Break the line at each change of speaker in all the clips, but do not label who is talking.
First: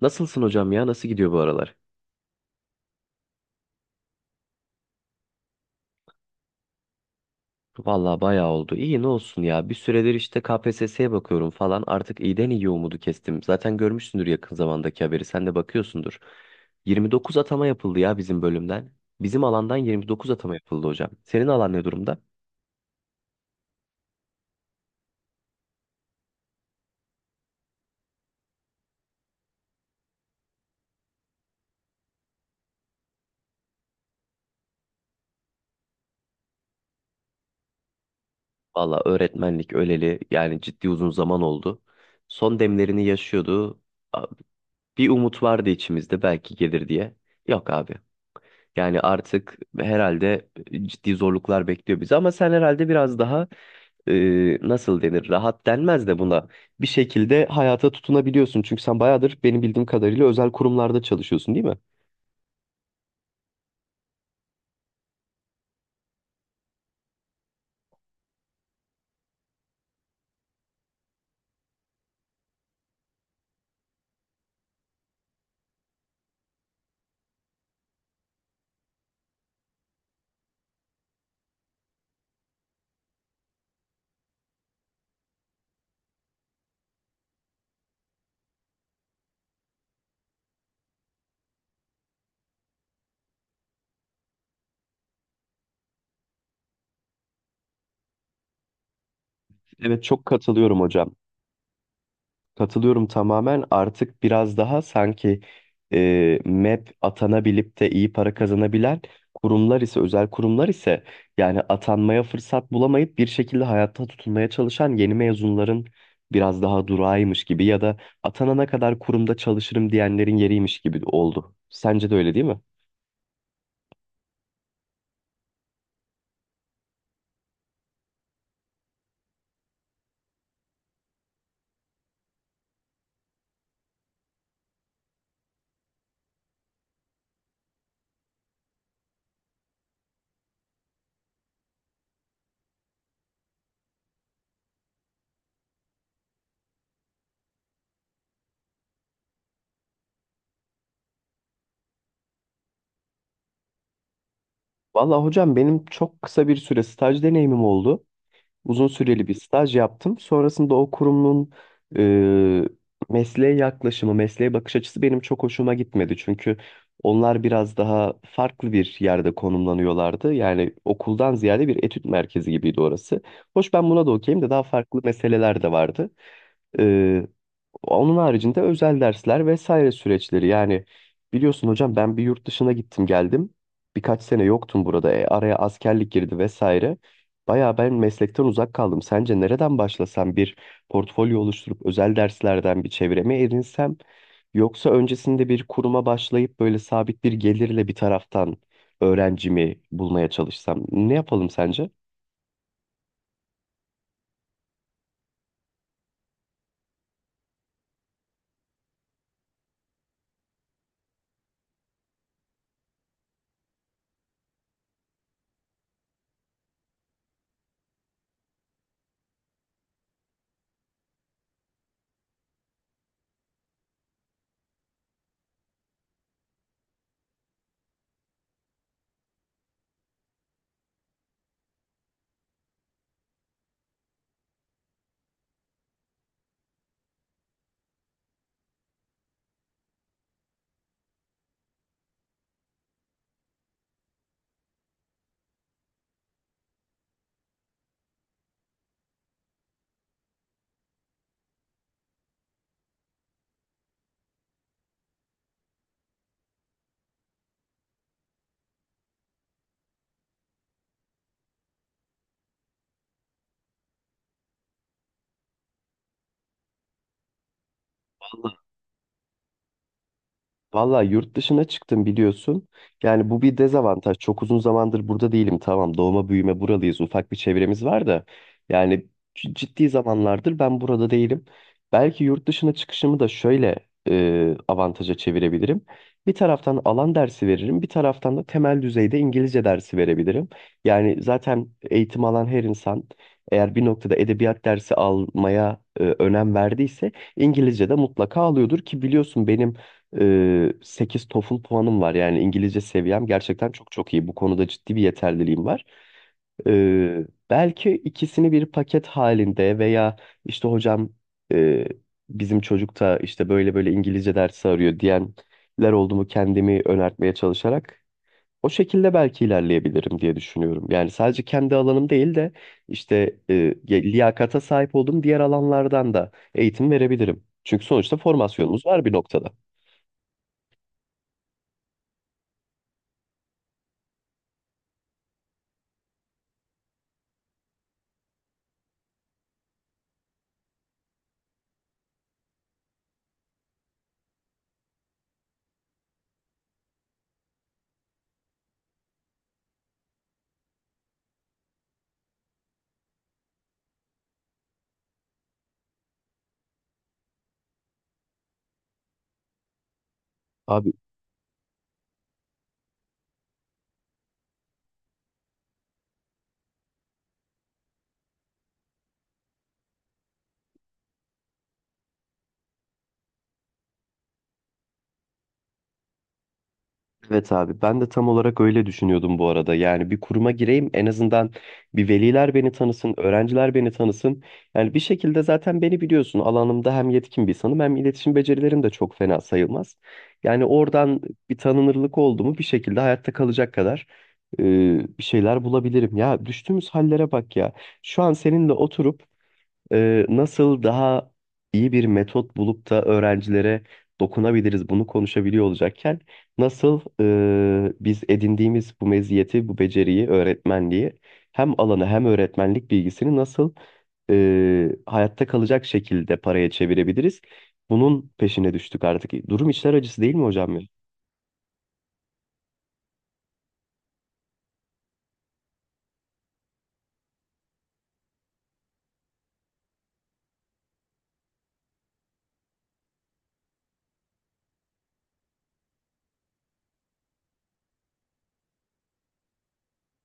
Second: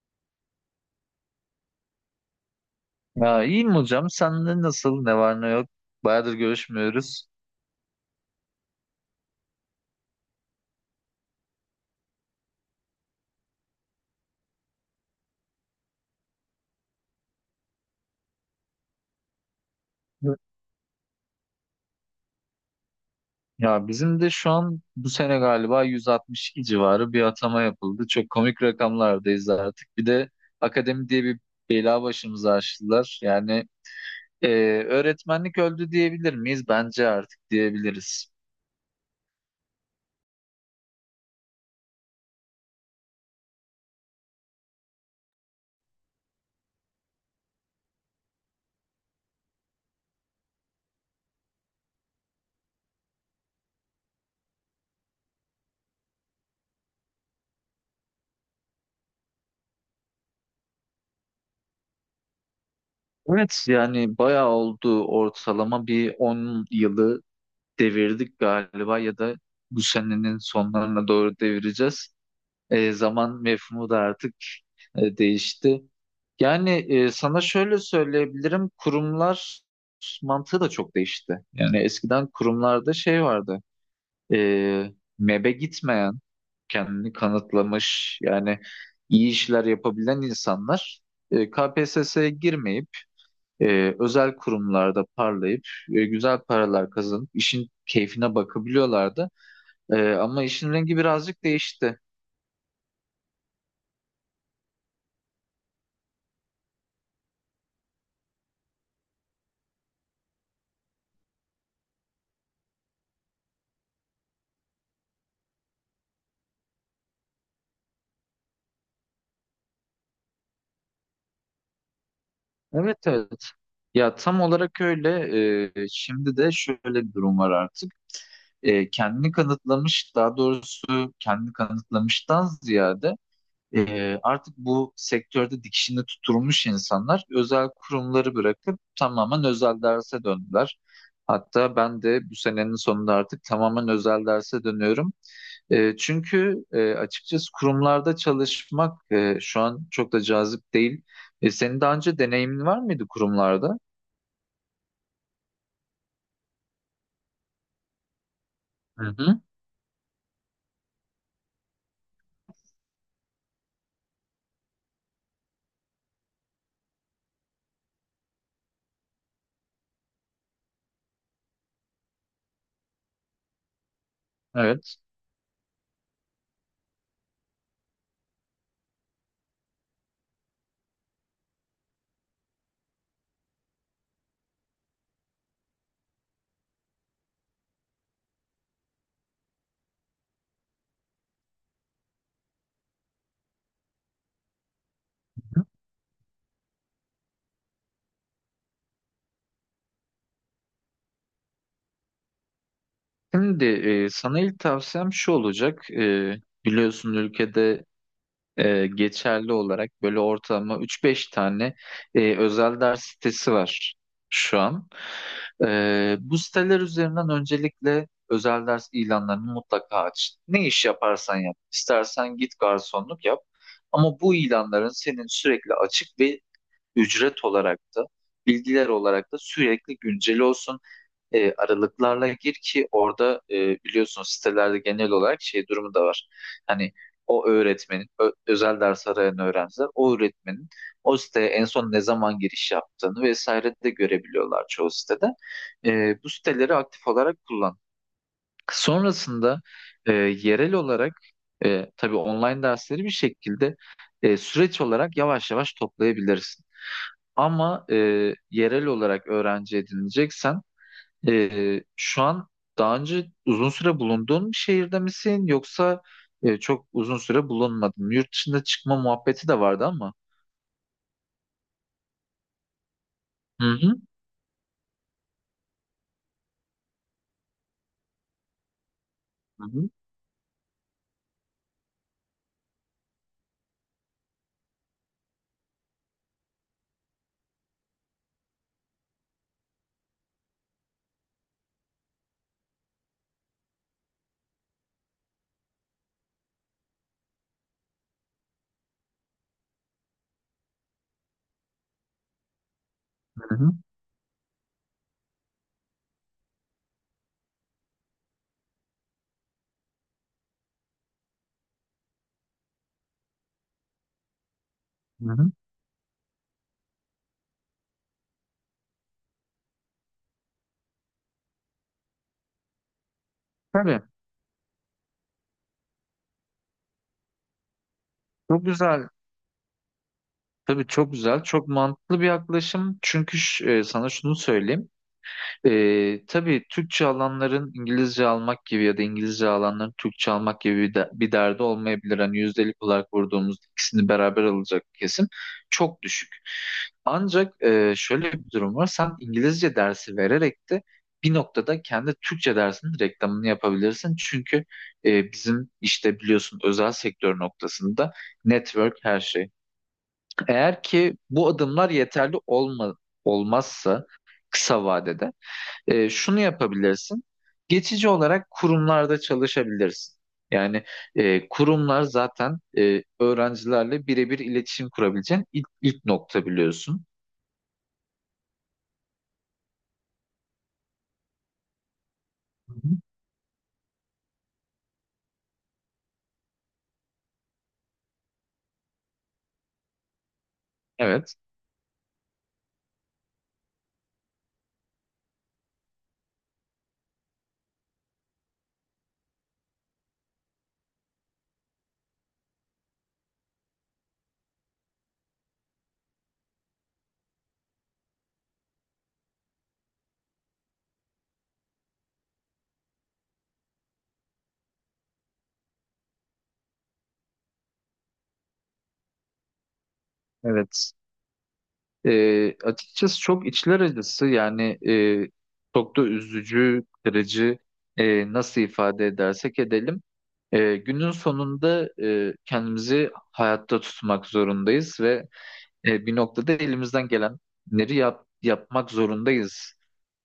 Nasılsın hocam ya? Nasıl gidiyor bu aralar?
Ya iyiyim hocam. Sende nasıl? Ne var ne yok? Bayağıdır görüşmüyoruz.
Vallahi bayağı oldu. İyi ne olsun ya. Bir süredir işte KPSS'ye bakıyorum falan. Artık iyiden iyi umudu kestim. Zaten görmüşsündür yakın zamandaki haberi. Sen de bakıyorsundur. 29 atama yapıldı ya bizim bölümden. Bizim alandan 29
Hı.
atama yapıldı hocam. Senin alan ne durumda?
Ya bizim de şu an bu sene galiba 162 civarı bir atama yapıldı. Çok komik rakamlardayız artık. Bir de akademi diye bir bela başımıza açtılar. Yani e, öğretmenlik öldü diyebilir miyiz? Bence artık diyebiliriz.
Valla öğretmenlik öleli yani ciddi uzun zaman oldu. Son demlerini yaşıyordu. A- Bir umut vardı içimizde belki gelir diye. Yok abi. Yani artık herhalde ciddi zorluklar bekliyor bizi ama sen herhalde biraz daha nasıl denir rahat denmez de buna bir şekilde hayata tutunabiliyorsun. Çünkü sen bayağıdır benim bildiğim kadarıyla özel kurumlarda çalışıyorsun değil mi?
Evet, yani bayağı oldu, ortalama bir 10 yılı devirdik galiba ya da bu senenin sonlarına doğru devireceğiz. Zaman mefhumu da artık değişti. Yani sana şöyle söyleyebilirim, kurumlar mantığı da çok değişti. Yani eskiden kurumlarda şey vardı, e, mebe gitmeyen, kendini kanıtlamış, yani iyi işler yapabilen insanlar KPSS'ye girmeyip, özel kurumlarda parlayıp, güzel paralar kazanıp, işin keyfine bakabiliyorlardı.
Evet, çok
Ama işin
katılıyorum
rengi
hocam.
birazcık değişti.
Katılıyorum tamamen. Artık biraz daha sanki MEP atanabilip de iyi para kazanabilen kurumlar ise, özel kurumlar ise yani atanmaya fırsat bulamayıp bir şekilde hayatta tutunmaya çalışan yeni mezunların biraz daha durağıymış gibi ya da atanana kadar kurumda çalışırım diyenlerin yeriymiş gibi oldu. Sence de öyle değil mi?
Evet, evet. Ya tam olarak öyle. Şimdi de şöyle bir durum var artık. Kendini kanıtlamış, daha doğrusu kendini kanıtlamıştan ziyade artık bu sektörde dikişini tutturmuş insanlar özel kurumları bırakıp tamamen özel derse döndüler. Hatta ben de bu senenin sonunda artık tamamen özel derse dönüyorum. Çünkü açıkçası kurumlarda çalışmak şu an çok da cazip değil. Senin daha önce deneyimin var mıydı kurumlarda?
Vallahi hocam benim çok kısa bir süre staj deneyimim oldu. Uzun
Hı
süreli bir
hı.
staj yaptım. Sonrasında o kurumun e, mesleğe yaklaşımı, mesleğe bakış açısı benim çok hoşuma gitmedi. Çünkü onlar biraz daha farklı bir yerde konumlanıyorlardı. Yani okuldan ziyade bir etüt merkezi gibiydi orası. Hoş ben buna da okeyim de daha
Evet.
farklı meseleler de vardı. E, Onun haricinde özel dersler vesaire süreçleri. Yani biliyorsun hocam ben bir yurt dışına gittim geldim. Birkaç sene yoktum burada. E, araya askerlik girdi vesaire. Bayağı ben meslekten uzak kaldım. Sence nereden başlasam bir portfolyo oluşturup özel derslerden bir çevreme edinsem yoksa öncesinde bir kuruma başlayıp böyle sabit bir gelirle bir taraftan öğrencimi bulmaya çalışsam ne yapalım sence?
Şimdi sana ilk tavsiyem şu olacak. Biliyorsun ülkede geçerli olarak böyle ortalama 3-5 tane özel ders sitesi var şu an. Bu siteler üzerinden öncelikle özel ders ilanlarını mutlaka aç. Ne iş yaparsan yap. İstersen git garsonluk yap. Ama bu ilanların senin sürekli açık ve ücret olarak da bilgiler olarak da sürekli güncel olsun, aralıklarla gir ki orada biliyorsunuz sitelerde genel olarak şey durumu da var. Hani o öğretmenin, özel ders arayan öğrenciler o öğretmenin o siteye en son ne zaman giriş yaptığını vesaire de görebiliyorlar çoğu sitede. Bu siteleri aktif olarak kullan. Sonrasında yerel olarak tabii online dersleri bir şekilde süreç olarak yavaş yavaş toplayabilirsin. Ama yerel olarak öğrenci edineceksen şu an daha önce uzun süre bulunduğun bir şehirde misin yoksa çok uzun süre bulunmadın? Yurt dışında çıkma muhabbeti de vardı ama.
Valla yurt dışına çıktım biliyorsun. Yani bu bir
Hı hı.
dezavantaj. Çok uzun zamandır burada değilim. Tamam doğma büyüme buralıyız. Ufak bir çevremiz var da. Yani
Hı
ciddi
hı.
zamanlardır ben burada değilim. Belki yurt dışına çıkışımı da şöyle avantaja çevirebilirim. Bir taraftan alan dersi veririm. Bir taraftan da temel düzeyde İngilizce dersi verebilirim. Yani zaten eğitim alan her insan eğer bir noktada edebiyat dersi almaya önem verdiyse İngilizce de mutlaka alıyordur ki biliyorsun benim 8 TOEFL puanım var. Yani İngilizce seviyem
Hı hı.
gerçekten çok çok iyi. Bu konuda ciddi bir yeterliliğim var. Belki ikisini bir paket halinde veya işte hocam e, bizim çocuk da işte böyle böyle İngilizce dersi arıyor
Hı hı.
diyenler oldu mu kendimi önertmeye çalışarak o şekilde belki ilerleyebilirim diye düşünüyorum. Yani sadece kendi alanım değil de işte
Tabii,
liyakata sahip olduğum diğer alanlardan da eğitim verebilirim. Çünkü sonuçta
çok
formasyonumuz var
güzel.
bir noktada.
Tabii, çok güzel. Çok mantıklı bir yaklaşım. Çünkü sana şunu söyleyeyim. Tabii Türkçe alanların İngilizce almak gibi ya da İngilizce alanların Türkçe almak gibi bir derdi olmayabilir. Hani yüzdelik olarak vurduğumuz ikisini beraber alacak kesim çok düşük. Ancak şöyle bir durum var. Sen İngilizce dersi vererek de bir noktada kendi Türkçe dersinin reklamını yapabilirsin. Çünkü bizim işte biliyorsun özel sektör noktasında network her şey. Eğer
Abi,
ki bu adımlar yeterli olmazsa kısa vadede şunu yapabilirsin. Geçici olarak kurumlarda çalışabilirsin. Yani kurumlar zaten öğrencilerle birebir iletişim kurabileceğin ilk nokta biliyorsun.
evet abi ben de tam olarak öyle düşünüyordum bu arada. Yani bir kuruma gireyim en azından bir veliler beni
Hı hı.
tanısın, öğrenciler beni tanısın. Yani bir şekilde zaten beni biliyorsun alanımda hem yetkin bir insanım hem iletişim becerilerim de çok fena sayılmaz. Yani oradan
Evet.
bir tanınırlık oldu mu bir şekilde hayatta kalacak kadar e, bir şeyler bulabilirim. Ya düştüğümüz hallere bak ya. Şu an seninle oturup nasıl daha iyi bir metot bulup da öğrencilere dokunabiliriz bunu konuşabiliyor olacakken nasıl biz edindiğimiz bu meziyeti, bu beceriyi, öğretmenliği hem alanı hem öğretmenlik bilgisini nasıl hayatta kalacak şekilde paraya çevirebiliriz? Bunun peşine düştük artık. Durum içler acısı değil mi hocam ya?
Evet. Açıkçası çok içler acısı, yani çok da üzücü, kırıcı, nasıl ifade edersek edelim. Günün sonunda kendimizi hayatta tutmak zorundayız ve bir noktada elimizden gelenleri yapmak zorundayız.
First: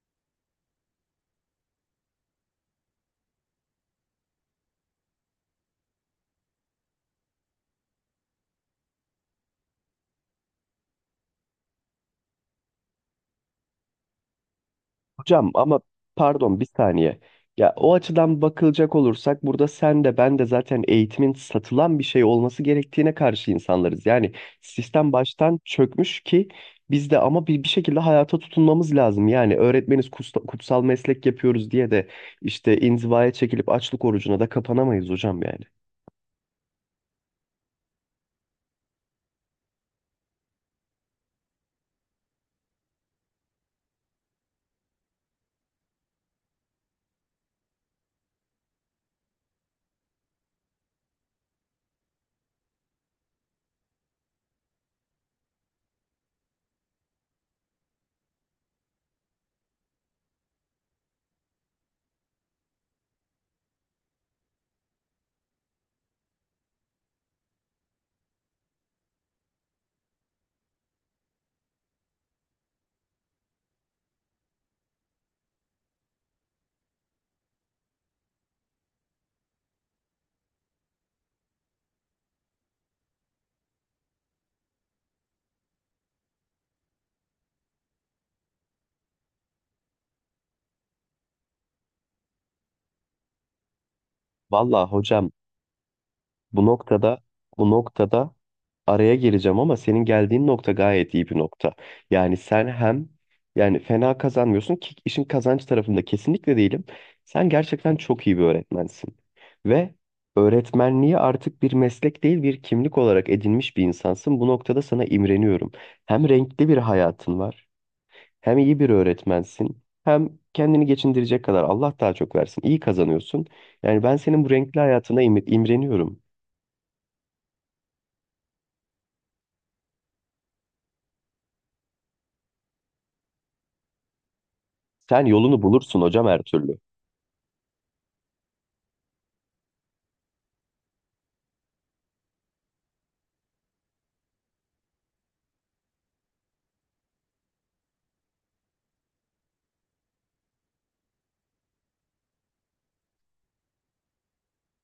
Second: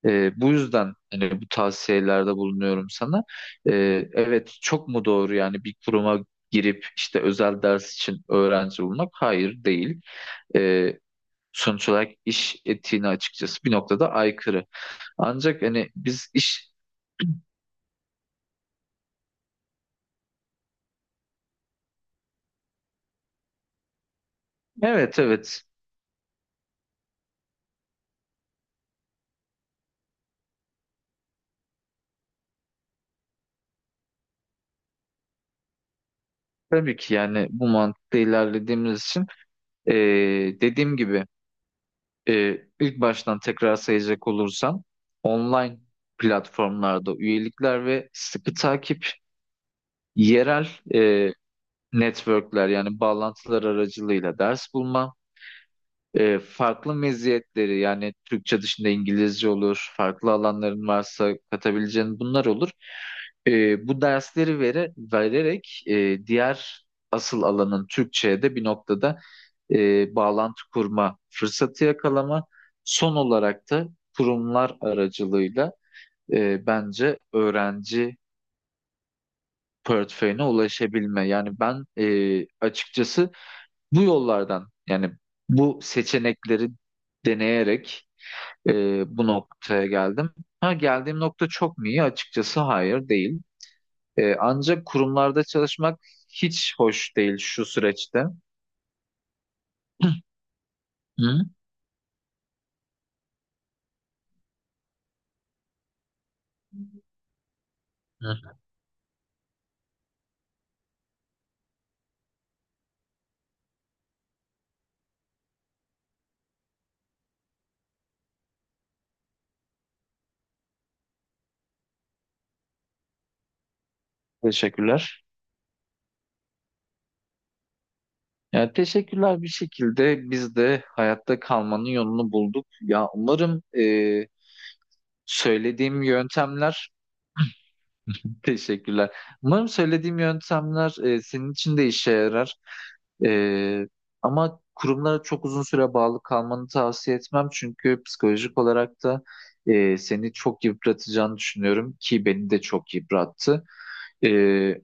Bu yüzden hani bu tavsiyelerde bulunuyorum sana. E, evet, çok mu doğru yani bir kuruma girip işte özel ders için öğrenci bulmak? Hayır, değil. E, Sonuç olarak iş etiğine açıkçası bir noktada aykırı.
Hocam
Ancak
ama
hani biz
pardon bir saniye. Ya o açıdan bakılacak olursak burada sen de ben de zaten eğitimin satılan bir şey olması gerektiğine karşı insanlarız. Yani sistem
evet,
baştan
evet,
çökmüş ki biz de ama bir şekilde hayata tutunmamız lazım. Yani öğretmeniz kutsal meslek yapıyoruz diye de işte inzivaya çekilip açlık orucuna da kapanamayız hocam yani.
tabii ki, yani bu mantıkla ilerlediğimiz için e, dediğim gibi, ilk baştan tekrar sayacak olursam, online platformlarda üyelikler ve sıkı takip, yerel e, networkler yani bağlantılar aracılığıyla ders bulma, farklı meziyetleri yani Türkçe dışında İngilizce olur, farklı alanların varsa katabileceğin bunlar olur. Bu dersleri vererek diğer asıl alanın Türkçe'ye de bir noktada bağlantı kurma fırsatı yakalama. Son olarak da kurumlar aracılığıyla bence öğrenci portföyüne ulaşabilme. Yani ben açıkçası bu yollardan yani bu seçenekleri deneyerek bu noktaya geldim. Ha, geldiğim nokta çok mu iyi? Açıkçası hayır, değil. Ancak
Vallahi hocam,
kurumlarda çalışmak
Bu
hiç hoş
noktada
değil şu
bu
süreçte.
noktada araya gireceğim ama senin geldiğin nokta gayet iyi bir
Hı?
nokta. Yani sen hem yani fena kazanmıyorsun ki işin kazanç tarafında kesinlikle değilim. Sen gerçekten çok iyi bir
Hı.
öğretmensin. Ve öğretmenliği artık bir meslek değil bir kimlik olarak edinmiş bir insansın. Bu noktada sana imreniyorum. Hem renkli bir hayatın var, hem iyi bir öğretmensin, hem kendini geçindirecek kadar Allah daha çok versin. İyi kazanıyorsun. Yani ben senin bu renkli hayatına
Teşekkürler.
imreniyorum.
Yani teşekkürler, bir şekilde biz de hayatta kalmanın yolunu bulduk. Ya umarım
Sen yolunu bulursun
söylediğim
hocam her türlü.
yöntemler. Teşekkürler. Umarım söylediğim yöntemler senin için de işe yarar. E, Ama kurumlara çok uzun süre bağlı kalmanı tavsiye etmem. Çünkü psikolojik olarak da seni çok yıpratacağını düşünüyorum ki beni de çok yıprattı. E,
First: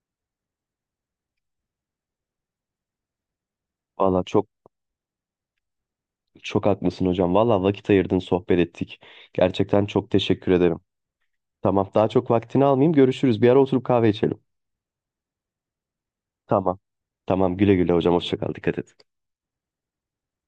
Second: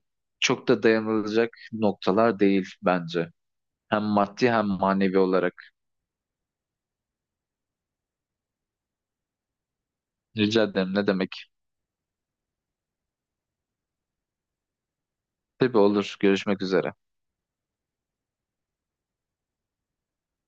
Çok da dayanılacak noktalar değil bence. Hem
Valla çok
maddi hem manevi olarak.
çok haklısın hocam. Valla vakit ayırdın, sohbet ettik. Gerçekten çok teşekkür
Rica
ederim.
ederim, ne demek.
Tamam, daha çok vaktini almayayım. Görüşürüz. Bir ara oturup kahve içelim.
Tabii, olur. Görüşmek
Tamam.
üzere.
Tamam, güle güle hocam. Hoşça kal. Dikkat et.